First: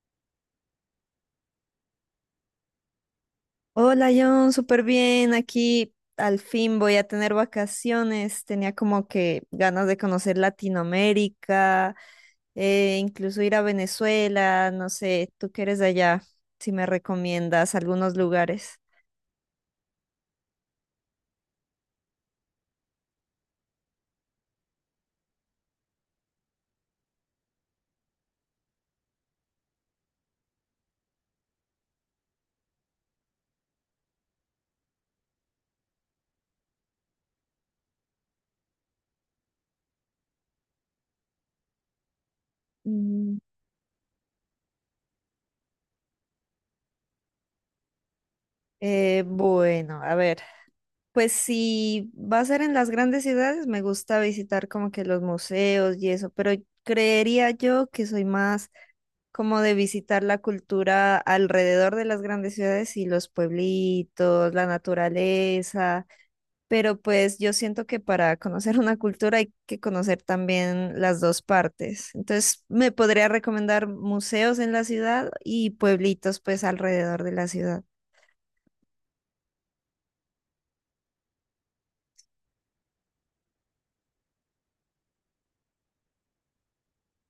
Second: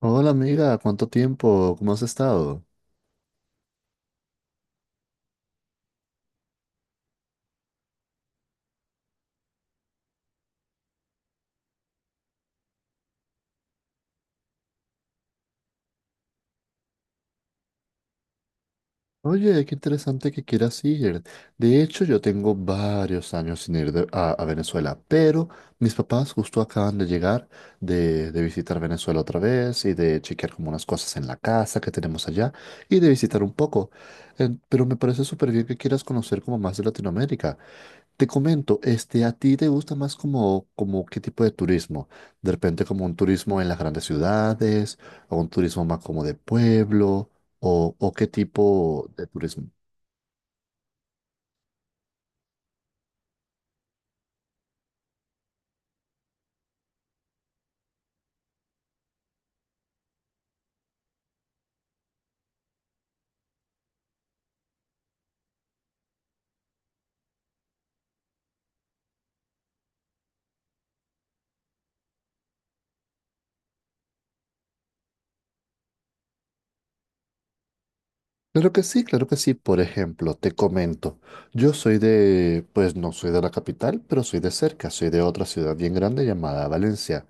Hola amiga, ¿cuánto tiempo? ¿Cómo has estado? Hola John, súper bien. Aquí al fin voy a tener vacaciones. Tenía como que ganas de conocer Latinoamérica, incluso ir a Venezuela. No sé, tú que eres de allá, si me recomiendas algunos lugares. Oye, qué interesante que quieras ir. De hecho, yo tengo varios años sin ir a Venezuela, pero mis papás justo acaban de llegar de visitar Venezuela otra vez y de chequear como unas cosas en la casa que tenemos allá y de visitar un poco. Pero me parece súper bien que quieras conocer como más de Latinoamérica. Te comento, ¿a ti te gusta más como qué tipo de turismo? De repente como un Mm. turismo en las grandes ciudades, o un turismo más como de pueblo, o qué tipo de turismo. Bueno, a ver, pues si va a ser en las grandes ciudades, me gusta visitar como que los museos y eso, pero creería yo que soy más como de visitar la cultura alrededor de las grandes ciudades y los pueblitos, la naturaleza, pero pues yo siento que para conocer una cultura hay que conocer también las dos partes. Entonces, me podría recomendar museos en la ciudad y pueblitos pues alrededor de la ciudad. Claro que sí, claro que sí. Por ejemplo, te comento, yo soy pues no soy de la capital, pero soy de cerca, soy de otra ciudad bien grande llamada Valencia.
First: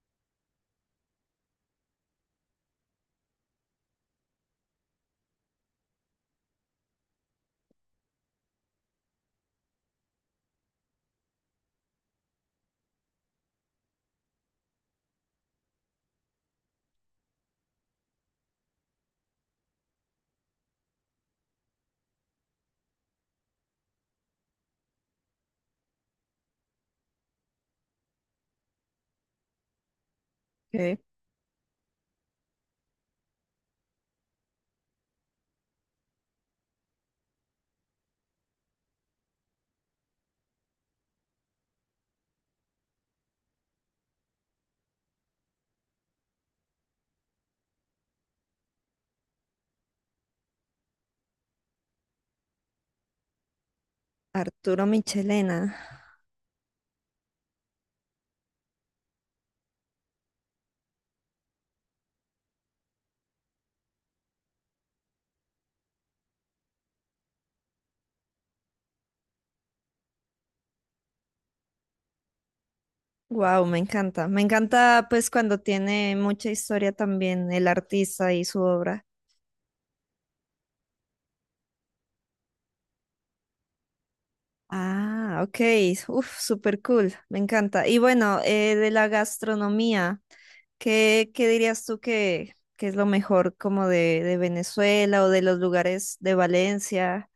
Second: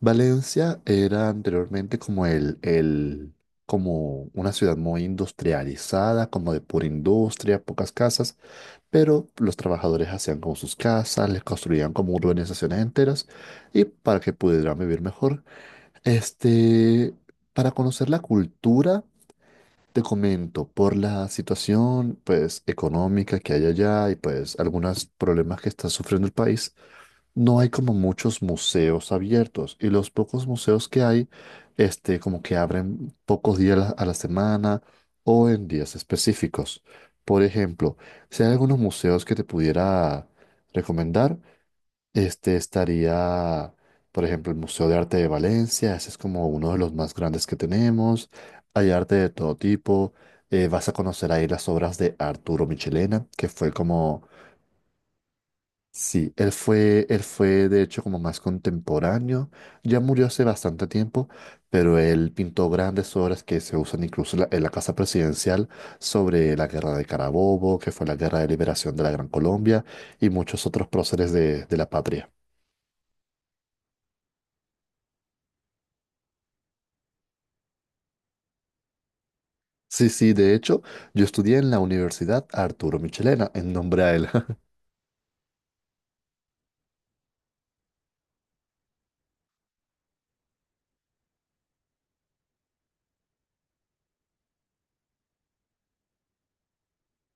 Valencia era anteriormente como como una ciudad muy industrializada, como de pura industria, pocas casas. Pero los trabajadores hacían como sus casas, les construían como urbanizaciones enteras y para que pudieran vivir mejor. Este, para conocer la cultura, te comento, por la situación pues económica que hay allá y pues algunos problemas que está sufriendo el país, no hay como muchos museos abiertos y los pocos museos Ok. que hay, como que abren pocos días a la semana o en días específicos. Por ejemplo, si hay algunos museos que te pudiera recomendar, este estaría, por ejemplo, el Museo de Arte de Valencia, ese es como uno de los más grandes que tenemos. Hay arte de todo tipo. Vas a conocer ahí las obras de Arturo Michelena, que fue como... Arturo Michelena. Sí, él fue de hecho como más contemporáneo, ya murió hace bastante tiempo, pero él pintó grandes obras que se usan incluso en la Casa Presidencial sobre la Guerra de Carabobo, que fue la Guerra de Liberación de la Gran Colombia y muchos otros próceres de la patria. Wow, me encanta. Me encanta pues cuando tiene mucha historia también el artista y su obra. Sí, sí, de hecho, yo estudié en la Universidad Arturo Michelena en nombre a él. Ah, ok. Uf, súper cool. Me encanta. Y bueno, de la gastronomía, ¿qué dirías tú que es lo mejor como de Venezuela o de los lugares de Valencia?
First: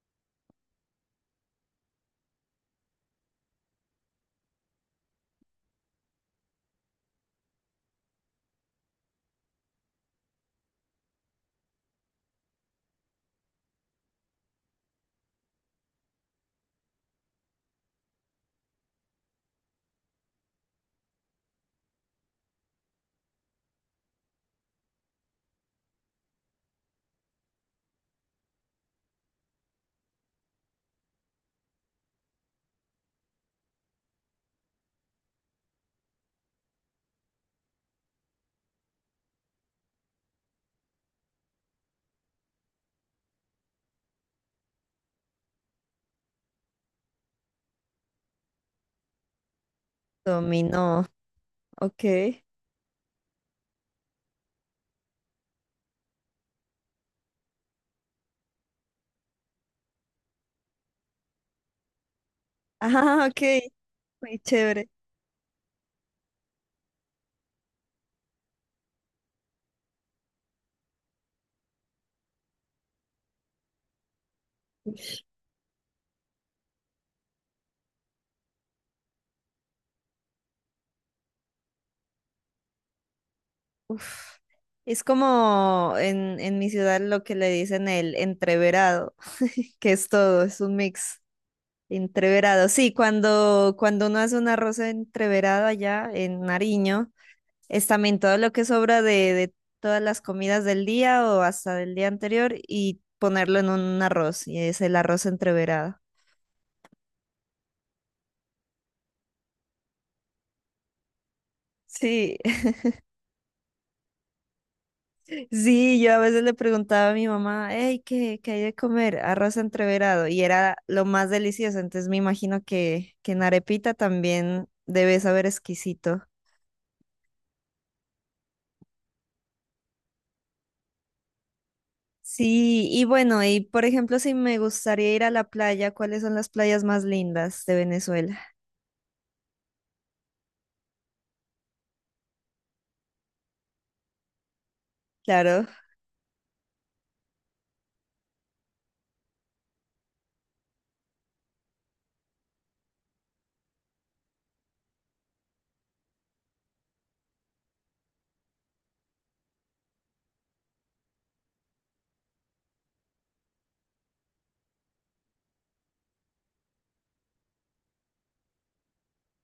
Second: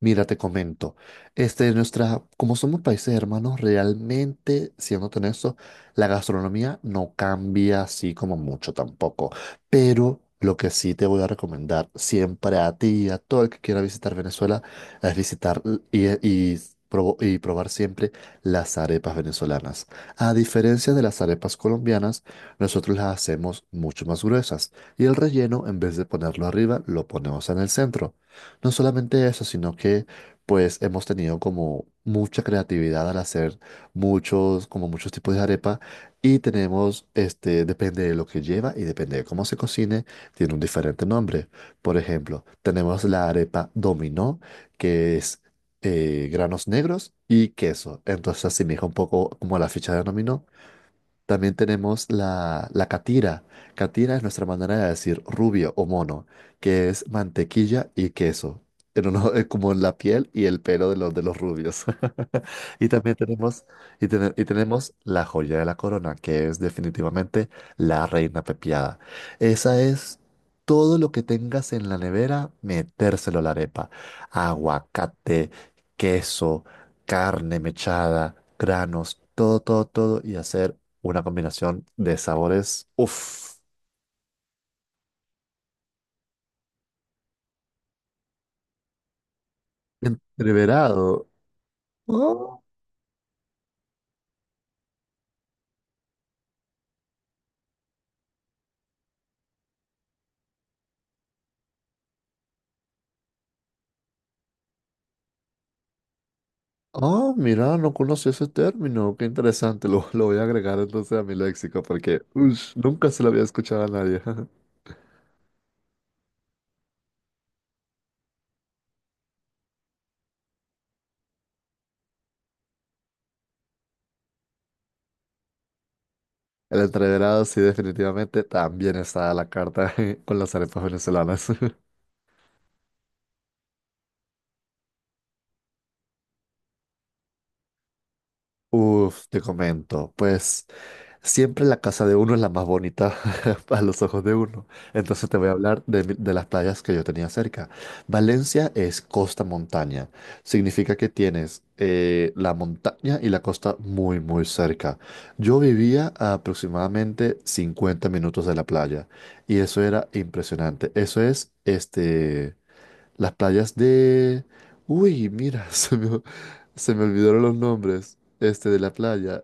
Mira, te comento, nuestra, como somos países hermanos, realmente, siendo honesto, la gastronomía no cambia así como mucho tampoco. Pero lo que sí te voy a recomendar siempre a ti y a todo el que quiera visitar Venezuela es visitar l- y probo- y probar siempre las arepas venezolanas. A diferencia de las arepas colombianas, nosotros las hacemos mucho más gruesas y el relleno, en vez de ponerlo arriba, lo ponemos en el centro. No solamente eso, sino que pues hemos tenido como mucha creatividad al hacer muchos tipos de arepa y tenemos, depende de lo que lleva y depende de cómo se cocine, tiene un diferente nombre. Por ejemplo, tenemos la arepa dominó, que es granos negros y queso. Entonces asemeja un poco como a la ficha de dominó. Dominó. También Ok. tenemos la catira. Catira es nuestra manera de decir rubio o mono, que es mantequilla y queso. Pero no, como la piel y el pelo de de los rubios. Y también Ah, ok. tenemos, y, tene- Muy y chévere. tenemos la joya de la corona, que es definitivamente la reina pepiada. Esa es todo lo que tengas en la nevera, metérselo a la arepa. Aguacate, queso, carne mechada, granos, todo, todo, todo, y hacer una combinación de sabores. Uf, Uf. Es como en mi ciudad lo que le dicen el entreverado, que es todo, es un mix. entreverado. Oh, Entreverado. Sí, cuando uno hace un arroz entreverado allá en Nariño. Es también todo lo que sobra de todas las comidas del día o hasta del día anterior y ponerlo en un arroz, y es el arroz entreverado. oh, mira, no conocí ese término. Qué interesante. Lo voy a agregar entonces a mi léxico porque Sí, ush, nunca se lo había escuchado a nadie. sí, yo a veces le preguntaba a mi mamá, hey, ¿qué hay de comer? Arroz entreverado, y era lo más delicioso, entonces me imagino que en arepita también debe saber exquisito. El entreverado, sí, definitivamente también está a la carta con las arepas venezolanas. Sí, y bueno, y por ejemplo, si me gustaría ir a la playa, ¿cuáles son las playas más lindas de Venezuela? Uf, te comento. Pues. Siempre la casa de uno es la más bonita a los ojos de uno. Entonces te voy a Claro, hablar de las playas que yo tenía cerca. Valencia es costa-montaña. Significa que tienes la montaña y la costa muy, muy cerca. Yo vivía a aproximadamente 50 minutos de la playa y eso era impresionante. Eso es las playas de... Uy, mira, se me olvidaron los nombres de la playa.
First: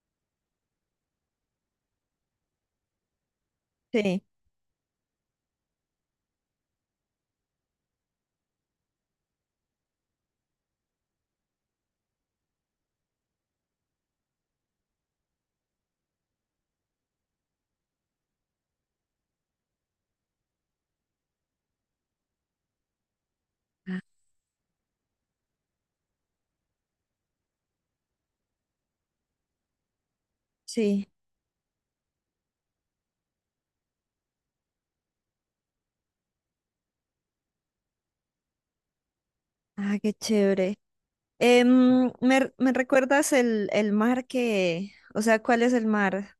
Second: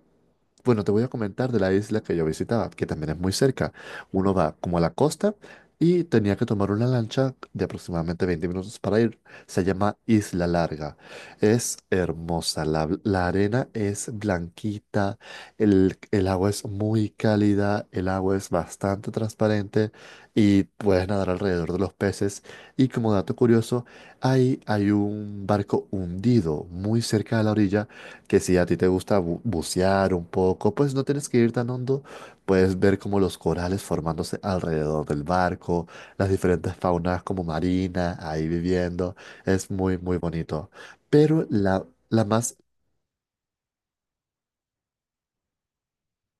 Bueno, te voy a comentar de la isla que yo visitaba, que también es muy cerca. sí, Uno va como a la costa y tenía que tomar una lancha de aproximadamente 20 minutos para ir. Se llama Isla Larga. Es hermosa, la arena es blanquita, el agua es muy cálida, el agua es bastante transparente y puedes nadar alrededor de los peces. Y como dato curioso, ahí hay un barco hundido muy cerca de la orilla que si a ti te gusta bucear un poco, pues no sí. tienes que ir tan hondo, puedes ver como los corales formándose alrededor del barco, las diferentes faunas como marina ahí viviendo, es muy Ah, qué muy bonito. chévere. Pero ¿me, me recuerdas el mar que, o sea, cuál es el mar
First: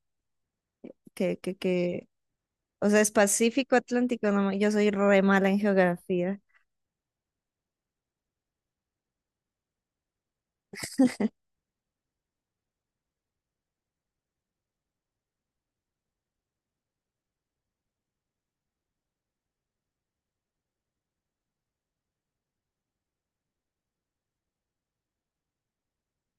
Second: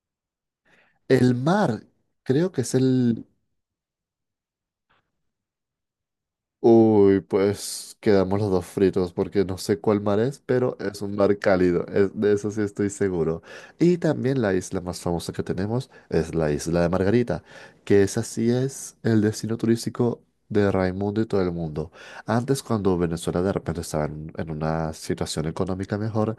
el que, que, mar que, creo que es o sea, es el... Pacífico, Atlántico? No, yo soy re mala en geografía. Uy, pues quedamos los dos fritos porque no sé cuál mar es, pero es un mar cálido, de eso sí estoy seguro. Y también la isla más famosa que tenemos es la isla de Margarita, que esa sí es el destino turístico de Raimundo y todo el mundo. Antes, cuando Venezuela de repente estaba en una situación económica mejor,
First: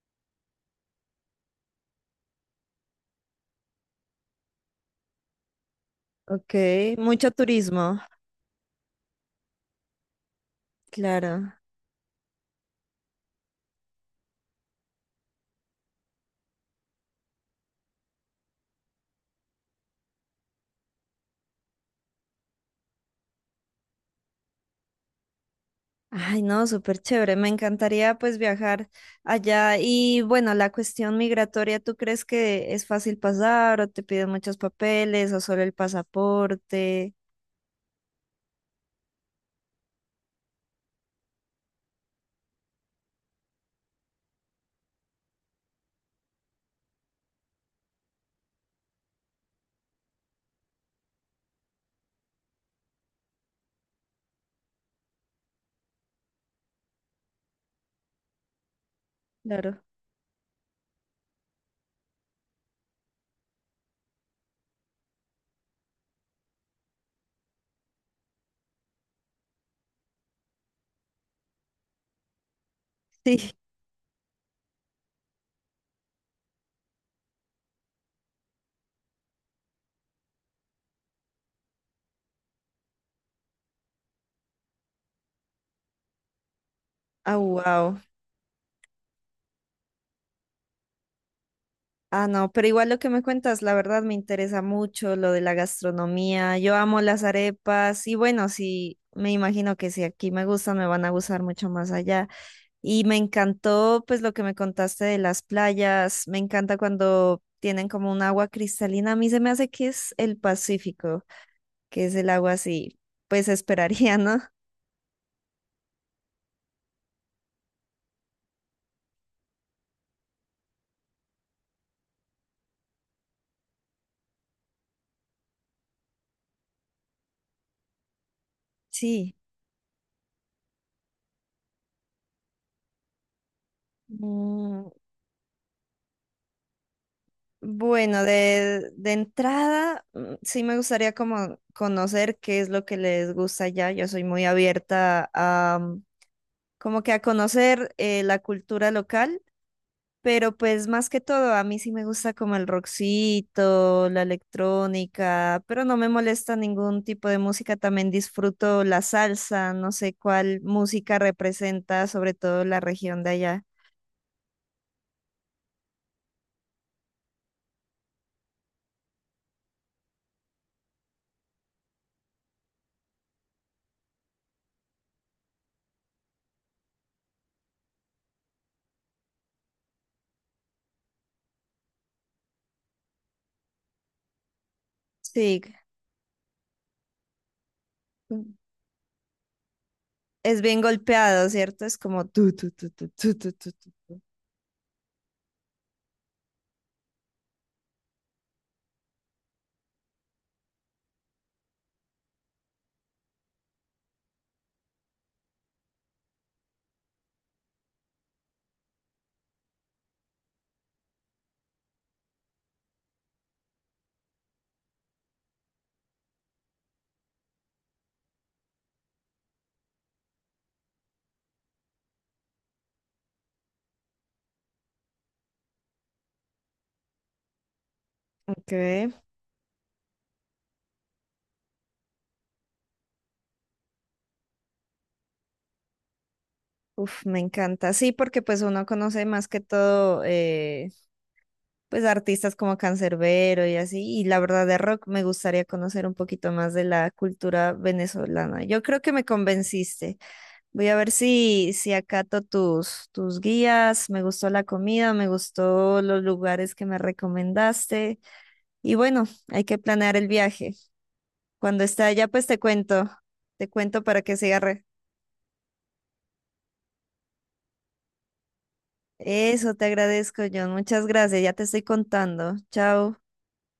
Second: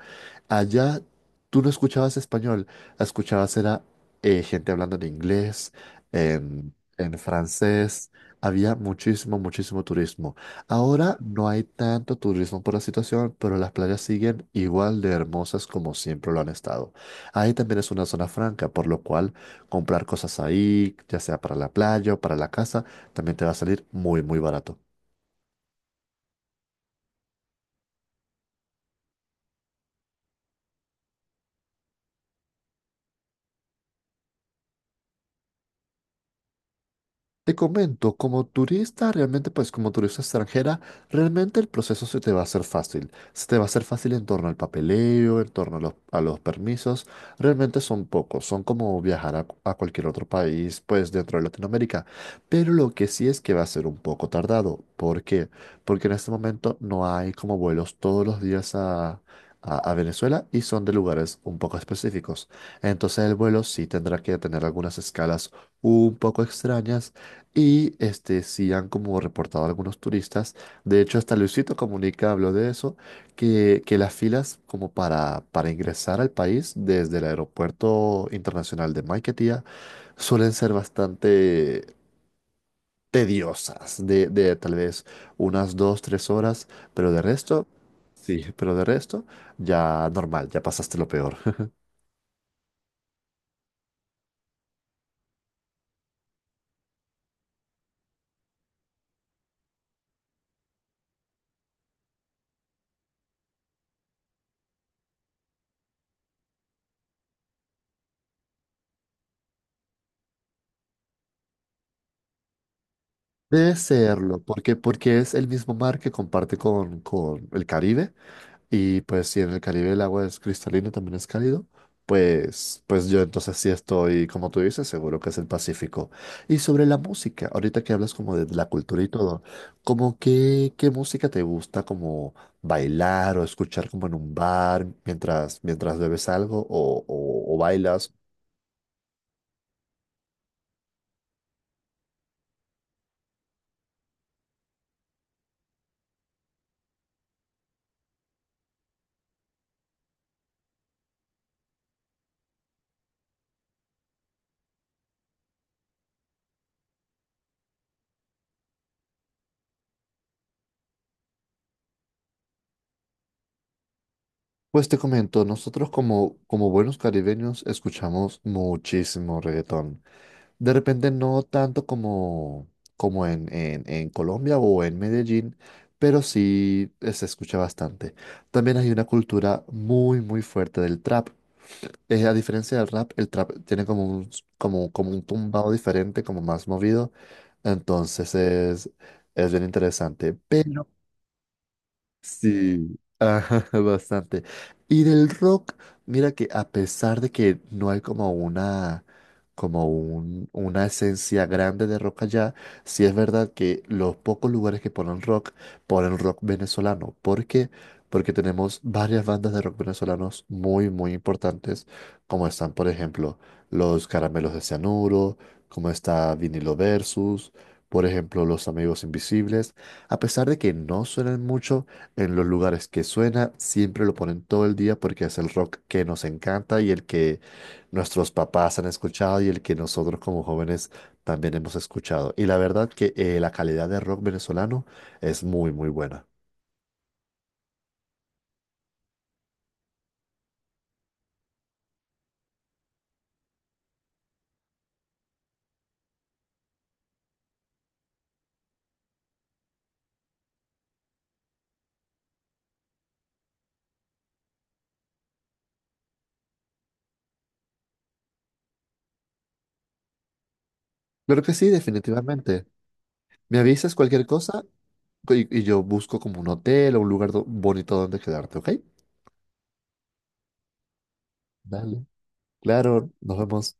allá tú no escuchabas español, escuchabas era gente hablando en inglés, Ok, en mucho turismo, francés, había muchísimo, muchísimo turismo. Ahora no claro. hay tanto turismo por la situación, pero las playas siguen igual de hermosas como siempre lo han estado. Ahí también es una zona franca, por lo cual comprar cosas ahí, ya sea para la playa o para la casa, también te va a salir muy, muy barato. Ay, no, súper chévere. Me encantaría pues viajar allá. Y bueno, la cuestión migratoria, ¿tú crees que es fácil pasar o te piden muchos papeles o solo el pasaporte? Te comento, como turista, realmente, pues como turista extranjera, realmente el proceso se te va a hacer fácil. Se te va a hacer fácil en torno al papeleo, en torno a los permisos. Realmente son pocos, son como viajar a cualquier otro país, pues dentro de Latinoamérica. Pero lo que sí es que va a ser un poco tardado. ¿Por qué? Porque en este momento no hay como vuelos todos los días a... Claro. A Venezuela y son de lugares un poco específicos. Entonces el vuelo sí tendrá que tener algunas escalas un poco extrañas y sí han como reportado algunos turistas, de hecho hasta Luisito Comunica habló de eso, Sí. Que las filas como para ingresar al país desde el aeropuerto internacional de Maiquetía suelen ser bastante tediosas, de tal vez unas 2, 3 horas, pero de Ah, resto, wow. sí, pero de resto ya normal, ya pasaste lo peor. Ah, no, pero igual lo que me cuentas, la verdad me interesa mucho lo de la gastronomía. Yo amo las arepas y bueno, sí, me imagino que si aquí me gustan, me van a gustar mucho más allá. Y me encantó pues lo que me contaste de las playas. Me encanta cuando tienen como un agua cristalina. A mí se me hace que es el Pacífico, que es el agua así, pues Debe esperaría, ¿no? serlo, porque, porque es el mismo mar que comparte con el Caribe. Y pues si en el Caribe el agua es cristalina, también es cálido, pues yo entonces sí estoy, como tú dices, seguro que es el Pacífico. Y sobre la música, ahorita que hablas como de la cultura y Sí. todo, como qué música te gusta como bailar o escuchar como en un bar Mm. Mientras bebes algo o bailas? Bueno, de entrada, mm, sí me gustaría como conocer qué es lo que les gusta allá. Yo soy muy abierta a mm, como que a conocer la cultura local, pero pues más que todo, a mí sí me gusta como el rockcito, la electrónica, pero no me molesta ningún tipo de música. También disfruto la salsa, no sé cuál música representa sobre todo la región de allá. Pues te comento, nosotros como buenos caribeños escuchamos muchísimo reggaetón. De repente no tanto como en Colombia o en Medellín, pero sí se escucha bastante. También hay una cultura muy, muy fuerte del trap. A diferencia del rap, el trap tiene como como un Sí. tumbado diferente, como más movido. Entonces es bien interesante. Es bien Pero... golpeado, ¿cierto? Es como tu, tu, tu, Sí, tu, tu, tu, ajá, tu, tu. tú. bastante. Y del rock, mira que a pesar de que no hay como una esencia grande de rock allá, sí es verdad que los pocos lugares que ponen rock venezolano. ¿Por qué? Porque tenemos varias bandas de rock venezolanos muy, muy importantes, como están, por ejemplo, los Caramelos de Cianuro, como está Vinilo Versus, por ejemplo, los Amigos Invisibles. A pesar de que no suenan mucho, en los lugares que suena, siempre lo ponen todo el día porque es el rock que nos encanta y el que nuestros Ok. papás han escuchado y el que nosotros como jóvenes también hemos escuchado. Y la verdad que la calidad de rock venezolano es muy, muy buena. Uf, me encanta. Sí, porque pues uno conoce más que todo, pues artistas como Canserbero y así. Y la verdad de rock me gustaría conocer un poquito más de la cultura venezolana. Yo creo que me convenciste. Voy a ver si acato tus guías. Me gustó la comida, me gustó los lugares que me recomendaste. Y bueno, hay que planear el viaje. Claro que sí, Cuando está allá, pues definitivamente. Me te avisas cuento para cualquier que se cosa agarre. Y yo busco como un hotel o un lugar bonito donde quedarte, ¿ok? Eso te agradezco, John. Muchas gracias, ya te estoy Dale. contando. Claro, Chao. nos vemos.